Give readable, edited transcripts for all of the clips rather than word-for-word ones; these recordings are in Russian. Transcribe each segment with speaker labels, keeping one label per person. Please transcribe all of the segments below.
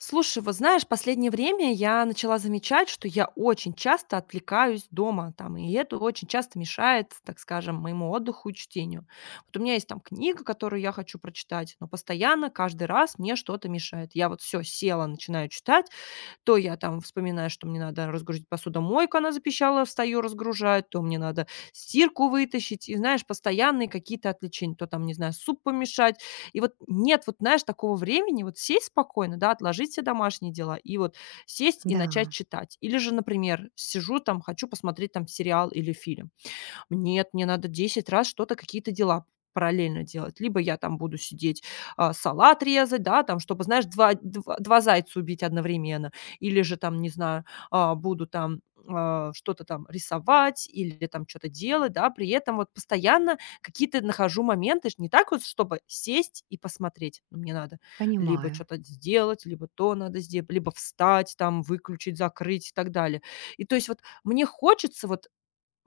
Speaker 1: Слушай, вот знаешь, последнее время я начала замечать, что я очень часто отвлекаюсь дома, там, и это очень часто мешает, так скажем, моему отдыху и чтению. Вот у меня есть там книга, которую я хочу прочитать, но постоянно, каждый раз мне что-то мешает. Я вот все села, начинаю читать, то я там вспоминаю, что мне надо разгрузить посудомойку, она запищала, встаю, разгружаю, то мне надо стирку вытащить. И, знаешь, постоянные какие-то отвлечения. То там, не знаю, суп помешать. И вот нет, вот знаешь, такого времени вот сесть спокойно, да, отложить все домашние дела и вот сесть и
Speaker 2: Да,
Speaker 1: начать читать. Или же, например, сижу там, хочу посмотреть там сериал или фильм. Нет, мне надо 10 раз что-то, какие-то дела параллельно делать. Либо я там буду сидеть, салат резать, да, там, чтобы, знаешь, два 2 зайца убить одновременно. Или же там, не знаю, буду там, что-то там рисовать или там что то делать, да. При этом вот постоянно какие-то нахожу моменты. Ж не так вот, чтобы сесть и посмотреть. Ну, мне надо либо
Speaker 2: понимаю.
Speaker 1: что то сделать, либо то надо сделать, либо встать, там, выключить, закрыть и так далее. И то есть вот мне хочется вот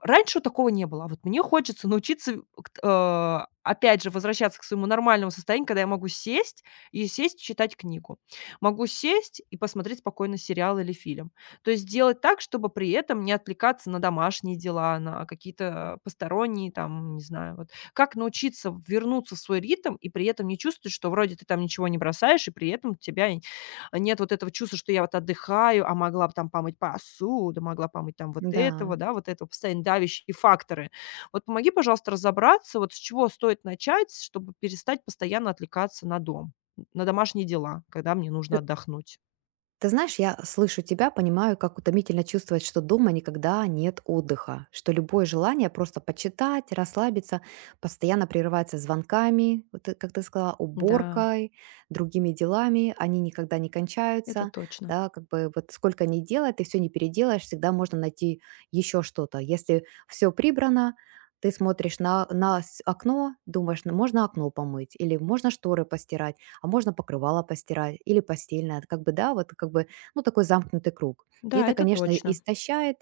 Speaker 1: Раньше такого не было, а вот мне хочется научиться, опять же, возвращаться к своему нормальному состоянию, когда я могу сесть и сесть читать книгу. Могу сесть и посмотреть спокойно сериал или фильм. То есть делать так, чтобы при этом не отвлекаться на домашние дела, на какие-то посторонние там, не знаю, вот. Как научиться вернуться в свой ритм и при этом не чувствовать, что вроде ты там ничего не бросаешь, и при этом тебя нет вот этого чувства, что я вот отдыхаю, а могла бы там помыть посуду, могла помыть там вот
Speaker 2: Да.
Speaker 1: этого, да, вот этого, постоянно давящие факторы. Вот помоги, пожалуйста, разобраться, вот с чего стоит начать, чтобы перестать постоянно отвлекаться на дом, на домашние дела, когда мне
Speaker 2: Ты,
Speaker 1: нужно отдохнуть.
Speaker 2: ты знаешь, я слышу тебя, понимаю, как утомительно чувствовать, что дома никогда нет отдыха, что любое желание просто почитать, расслабиться, постоянно прерывается звонками, вот как ты сказала,
Speaker 1: Да,
Speaker 2: уборкой, другими делами, они никогда не
Speaker 1: это
Speaker 2: кончаются,
Speaker 1: точно.
Speaker 2: да, как бы вот сколько ни делай, ты все не переделаешь, всегда можно найти еще что-то. Если все прибрано, ты смотришь на окно, думаешь: «Ну, можно окно помыть или можно шторы постирать, а можно покрывало постирать или постельное». Как бы, да, вот как бы, ну, такой замкнутый круг. И
Speaker 1: Да,
Speaker 2: это,
Speaker 1: это
Speaker 2: конечно,
Speaker 1: точно.
Speaker 2: истощает,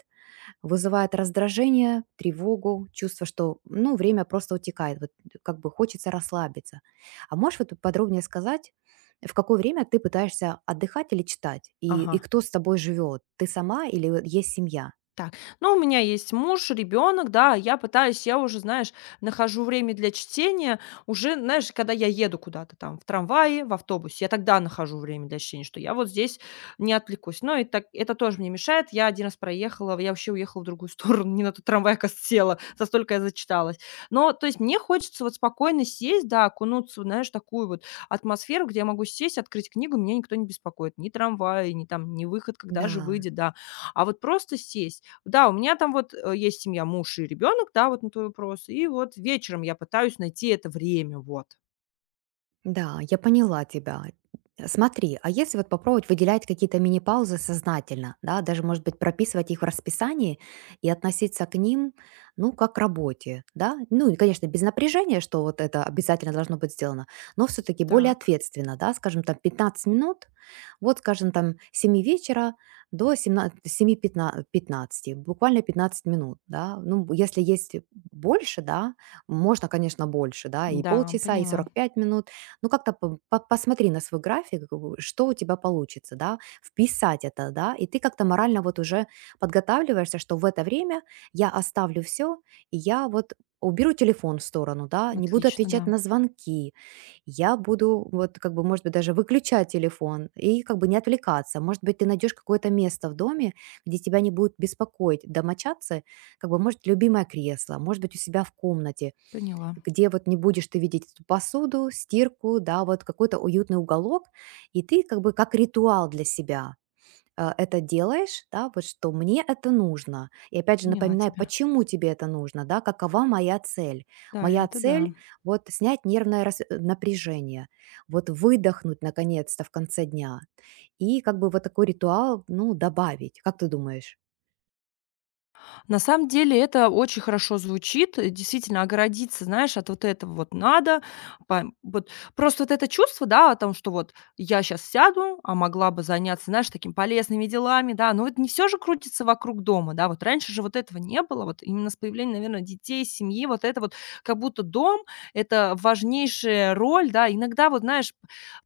Speaker 2: вызывает раздражение, тревогу, чувство, что, ну, время просто утекает, вот как бы хочется расслабиться. А можешь вот подробнее сказать, в какое время ты пытаешься отдыхать или читать? И
Speaker 1: Ага.
Speaker 2: кто с тобой живет? Ты сама или есть семья?
Speaker 1: Так, ну, у меня есть муж, ребенок, да, я пытаюсь, я уже, знаешь, нахожу время для чтения уже, знаешь, когда я еду куда-то там в трамвае, в автобусе, я тогда нахожу время для чтения, что я вот здесь не отвлекусь. Но и так, это тоже мне мешает. Я один раз проехала, я вообще уехала в другую сторону, не на тот трамвай, оказывается, села, за столько я зачиталась. Но, то есть, мне хочется вот спокойно сесть, да, окунуться, в, знаешь, такую вот атмосферу, где я могу сесть, открыть книгу, меня никто не беспокоит, ни трамвай, ни там, ни выход, когда же
Speaker 2: Да.
Speaker 1: выйдет, да, а вот просто сесть. Да, у меня там вот, есть семья, муж и ребенок, да, вот на твой вопрос. И вот вечером я пытаюсь найти это время, вот.
Speaker 2: Да, я поняла тебя. Смотри, а если вот попробовать выделять какие-то мини-паузы сознательно, да, даже, может быть, прописывать их в расписании и относиться к ним, ну, как к работе, да, ну, и, конечно, без напряжения, что вот это обязательно должно быть сделано, но все-таки более
Speaker 1: Так.
Speaker 2: ответственно, да, скажем, там, 15 минут, вот, скажем, там, с семи вечера до семнадцати семи пятнадцати, буквально 15 минут, да, ну, если есть больше, да, можно, конечно, больше, да, и
Speaker 1: Да,
Speaker 2: полчаса, и
Speaker 1: поняла.
Speaker 2: 45 минут, ну как-то посмотри на свой график, как бы, что у тебя получится, да, вписать это, да, и ты как-то морально вот уже подготавливаешься, что в это время я оставлю все, и я вот уберу телефон в сторону, да, не буду
Speaker 1: Отлично,
Speaker 2: отвечать
Speaker 1: да.
Speaker 2: на звонки, я буду вот как бы, может быть, даже выключать телефон и как бы не отвлекаться. Может быть, ты найдешь какое-то место в доме, где тебя не будут беспокоить домочадцы, как бы, может, любимое кресло, может быть, у себя в комнате,
Speaker 1: Поняла.
Speaker 2: где вот не будешь ты видеть эту посуду, стирку, да, вот какой-то уютный уголок, и ты как бы как ритуал для себя это делаешь, да, вот что мне это нужно. И опять же
Speaker 1: Поняла
Speaker 2: напоминай,
Speaker 1: тебя.
Speaker 2: почему тебе это нужно, да, какова моя цель.
Speaker 1: Да,
Speaker 2: Моя
Speaker 1: это да.
Speaker 2: цель вот снять нервное напряжение, вот выдохнуть наконец-то в конце дня и как бы вот такой ритуал, ну, добавить. Как ты думаешь?
Speaker 1: На самом деле это очень хорошо звучит. Действительно, огородиться, знаешь, от вот этого вот надо. Вот просто вот это чувство, да, о том, что вот я сейчас сяду, а могла бы заняться, знаешь, такими полезными делами, да. Но вот не все же крутится вокруг дома, да. Вот раньше же вот этого не было. Вот именно с появлением, наверное, детей, семьи, вот это вот как будто дом — это важнейшая роль, да. Иногда вот, знаешь,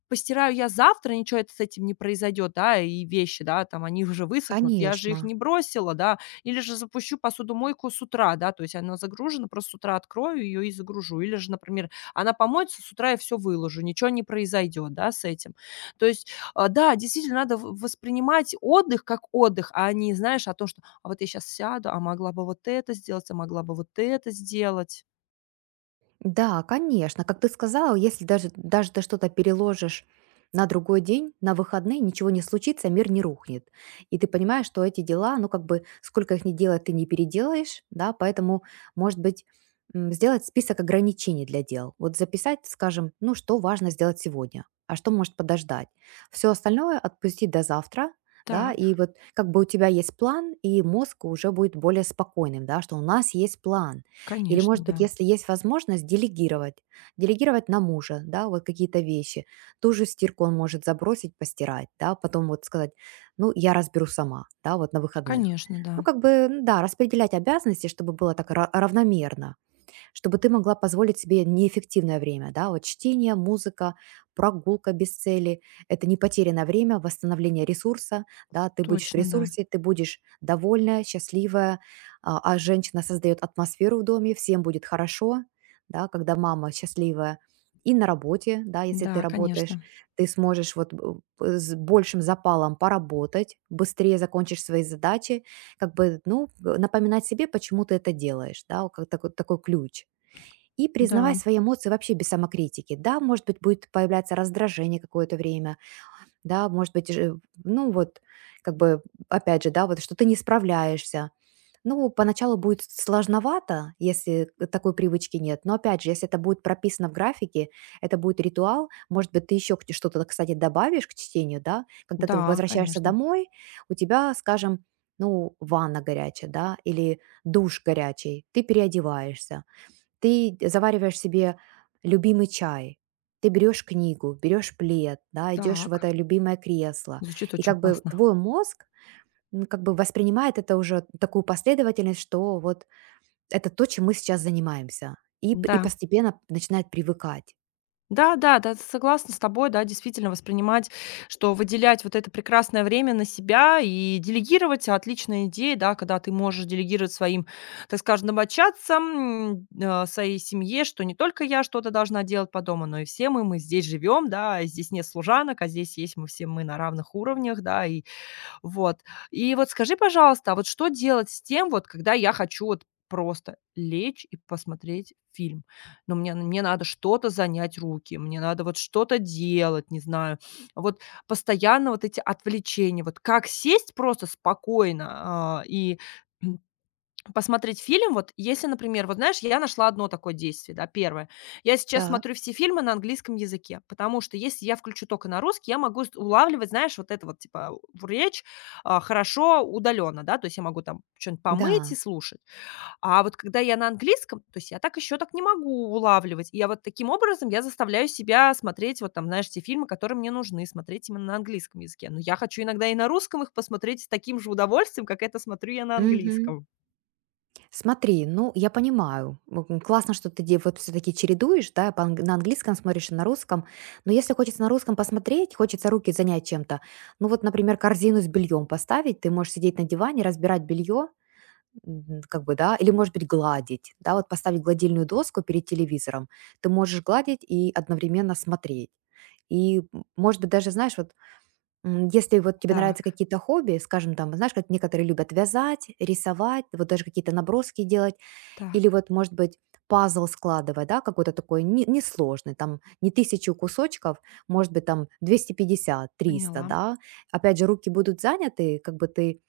Speaker 1: постираю я завтра, ничего это с этим не произойдет, да, и вещи, да, там они уже высохнут, я же их
Speaker 2: Конечно.
Speaker 1: не бросила, да, или же запущу посудомойку с утра, да, то есть она загружена, просто с утра открою ее и загружу. Или же, например, она помоется, с утра я все выложу, ничего не произойдет, да, с этим. То есть, да, действительно, надо в воспринимать отдых как отдых, а не, знаешь, о том, что: "А вот я сейчас сяду, а могла бы вот это сделать, а могла бы вот это сделать".
Speaker 2: Да, конечно. Как ты сказала, если даже, даже ты что-то переложишь на другой день, на выходные, ничего не случится, мир не рухнет. И ты понимаешь, что эти дела, ну как бы сколько их не делать, ты не переделаешь, да, поэтому, может быть, сделать список ограничений для дел. Вот записать, скажем, ну что важно сделать сегодня, а что может подождать. Все остальное отпустить до завтра, да,
Speaker 1: Так,
Speaker 2: и вот как бы у тебя есть план, и мозг уже будет более спокойным, да, что у нас есть план, или,
Speaker 1: конечно,
Speaker 2: может быть,
Speaker 1: да.
Speaker 2: если есть возможность, делегировать. Делегировать на мужа, да, вот какие-то вещи. Ту же стирку он может забросить, постирать, да, потом вот сказать: «Ну, я разберу сама», да, вот на выходных.
Speaker 1: Конечно,
Speaker 2: Ну,
Speaker 1: да.
Speaker 2: как бы, да, распределять обязанности, чтобы было так равномерно, чтобы ты могла позволить себе неэффективное время, да, вот чтение, музыка, прогулка без цели, это не потерянное время, восстановление ресурса, да, ты будешь в
Speaker 1: Точно, да.
Speaker 2: ресурсе, ты будешь довольная, счастливая, а женщина создает атмосферу в доме, всем будет хорошо, да, когда мама счастливая, и на работе, да, если ты
Speaker 1: Да,
Speaker 2: работаешь,
Speaker 1: конечно.
Speaker 2: ты сможешь вот с большим запалом поработать, быстрее закончишь свои задачи, как бы, ну, напоминать себе, почему ты это делаешь, да, вот как такой, такой ключ. И признавай
Speaker 1: Да,
Speaker 2: свои эмоции вообще без самокритики. Да, может быть, будет появляться раздражение какое-то время, да, может быть, же, ну вот, как бы, опять же, да, вот что ты не справляешься. Ну, поначалу будет сложновато, если такой привычки нет, но опять же, если это будет прописано в графике, это будет ритуал, может быть, ты еще что-то, кстати, добавишь к чтению, да, когда ты
Speaker 1: да,
Speaker 2: возвращаешься
Speaker 1: конечно.
Speaker 2: домой, у тебя, скажем, ну, ванна горячая, да, или душ горячий, ты переодеваешься, ты завариваешь себе любимый чай, ты берешь книгу, берешь плед, да, идешь в это
Speaker 1: Так,
Speaker 2: любимое кресло.
Speaker 1: звучит
Speaker 2: И
Speaker 1: очень
Speaker 2: как бы
Speaker 1: классно.
Speaker 2: твой мозг, ну, как бы воспринимает это уже такую последовательность, что вот это то, чем мы сейчас занимаемся. И
Speaker 1: Да.
Speaker 2: постепенно начинает привыкать.
Speaker 1: Да, да, да, согласна с тобой, да, действительно воспринимать, что выделять вот это прекрасное время на себя и делегировать — отличная идея, да, когда ты можешь делегировать своим, так скажем, домочадцам, своей семье, что не только я что-то должна делать по дому, но и все мы здесь живем, да, и здесь нет служанок, а здесь есть мы все мы на равных уровнях, да, и вот. И вот скажи, пожалуйста, а вот что делать с тем, вот когда я хочу вот просто лечь и посмотреть фильм? Но мне надо что-то занять руки, мне надо вот что-то делать, не знаю. Вот постоянно вот эти отвлечения. Вот как сесть просто спокойно, а, и посмотреть фильм, вот если, например, вот знаешь, я нашла одно такое действие, да, первое. Я сейчас
Speaker 2: Так.
Speaker 1: смотрю все фильмы на английском языке, потому что если я включу только на русский, я могу улавливать, знаешь, вот это вот, типа, в речь хорошо удаленно, да, то есть я могу там что-нибудь помыть и
Speaker 2: Да.
Speaker 1: слушать. А вот когда я на английском, то есть я так еще так не могу улавливать. И я вот таким образом я заставляю себя смотреть вот там, знаешь, те фильмы, которые мне нужны, смотреть именно на английском языке. Но я хочу иногда и на русском их посмотреть с таким же удовольствием, как это смотрю я на английском.
Speaker 2: Смотри, ну, я понимаю. Классно, что ты вот все-таки чередуешь, да, по на английском смотришь и на русском. Но если хочется на русском посмотреть, хочется руки занять чем-то, ну вот, например, корзину с бельем поставить, ты можешь сидеть на диване, разбирать белье, как бы, да, или, может быть, гладить, да, вот поставить гладильную доску перед телевизором. Ты можешь гладить и одновременно смотреть. И, может быть, даже, знаешь, вот если вот тебе нравятся
Speaker 1: Так.
Speaker 2: какие-то хобби, скажем, там, знаешь, как некоторые любят вязать, рисовать, вот даже какие-то наброски делать, или
Speaker 1: Так,
Speaker 2: вот, может быть, пазл складывать, да, какой-то такой несложный, там, не тысячу кусочков, может быть, там, 250, 300,
Speaker 1: поняла.
Speaker 2: да. Опять же, руки будут заняты, как бы ты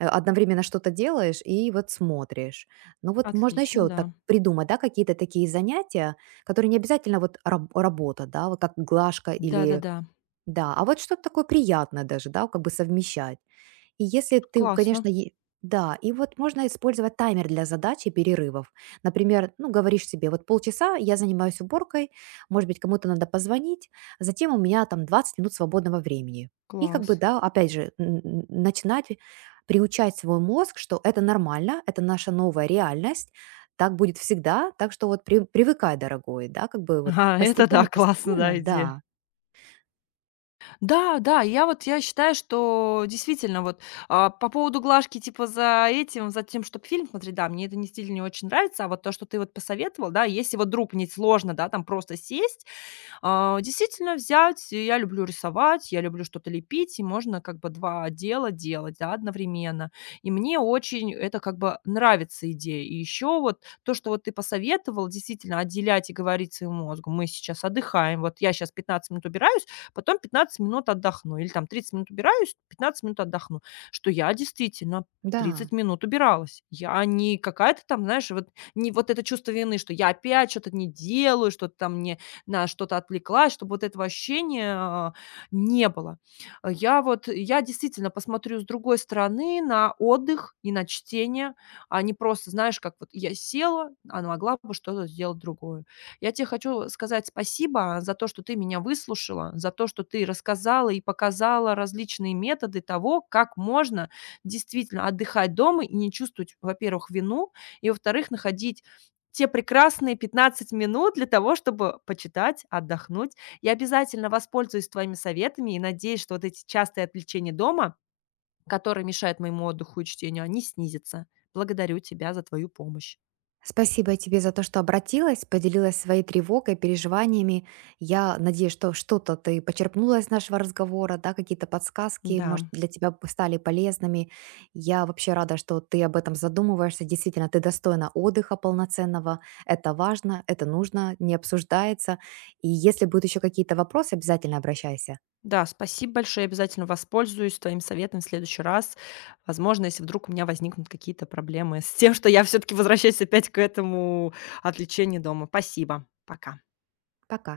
Speaker 2: одновременно что-то делаешь и вот смотришь. Ну вот можно
Speaker 1: Отлично,
Speaker 2: еще так
Speaker 1: да.
Speaker 2: придумать, да, какие-то такие занятия, которые не обязательно вот работа, да, вот как глажка или
Speaker 1: Да-да-да.
Speaker 2: да, а вот что-то такое приятное даже, да, как бы совмещать. И если ты,
Speaker 1: Классно,
Speaker 2: конечно, е да, и вот можно использовать таймер для задач и перерывов. Например, ну, говоришь себе, вот полчаса я занимаюсь уборкой, может быть, кому-то надо позвонить, затем у меня там 20 минут свободного времени. И как бы,
Speaker 1: класс.
Speaker 2: да, опять же, начинать приучать свой мозг, что это нормально, это наша новая реальность, так будет всегда, так что вот привыкай, дорогой, да, как бы вот
Speaker 1: Ага, это да, классно,
Speaker 2: постепенно-постепенно,
Speaker 1: да, идея.
Speaker 2: да,
Speaker 1: Да, да, я считаю, что действительно вот, по поводу глажки типа за этим, за тем, чтобы фильм смотреть, да, мне это не стиль не очень нравится, а вот то, что ты вот посоветовал, да, если вот вдруг мне сложно, да, там просто сесть, а, действительно взять, я люблю рисовать, я люблю что-то лепить, и можно как бы 2 дела делать, да, одновременно. И мне очень это как бы нравится идея. И еще вот то, что вот ты посоветовал, действительно отделять и говорить своему мозгу: "Мы сейчас отдыхаем, вот я сейчас 15 минут убираюсь, потом 15 минут отдохну". Или там 30 минут убираюсь, 15 минут отдохну. Что я действительно
Speaker 2: да.
Speaker 1: 30 минут убиралась. Я не какая-то там, знаешь, вот не вот это чувство вины, что я опять что-то не делаю, что-то там не на что-то отвлеклась, чтобы вот этого ощущения, не было. Я действительно посмотрю с другой стороны на отдых и на чтение, а не просто, знаешь, как вот я села, а могла бы что-то сделать другое. Я тебе хочу сказать спасибо за то, что ты меня выслушала, за то, что ты рассказала и показала различные методы того, как можно действительно отдыхать дома и не чувствовать, во-первых, вину, и, во-вторых, находить те прекрасные 15 минут для того, чтобы почитать, отдохнуть. Я обязательно воспользуюсь твоими советами и надеюсь, что вот эти частые отвлечения дома, которые мешают моему отдыху и чтению, они снизятся. Благодарю тебя за твою помощь.
Speaker 2: Спасибо тебе за то, что обратилась, поделилась своей тревогой, переживаниями. Я надеюсь, что что-то ты почерпнула из нашего разговора, да, какие-то подсказки,
Speaker 1: Да,
Speaker 2: может, для тебя бы стали полезными. Я вообще рада, что ты об этом задумываешься. Действительно, ты достойна отдыха полноценного. Это важно, это нужно, не обсуждается. И если будут еще какие-то вопросы, обязательно обращайся.
Speaker 1: да, спасибо большое. Я обязательно воспользуюсь твоим советом в следующий раз. Возможно, если вдруг у меня возникнут какие-то проблемы с тем, что я все-таки возвращаюсь опять к этому отвлечению дома. Спасибо. Пока.
Speaker 2: Пока.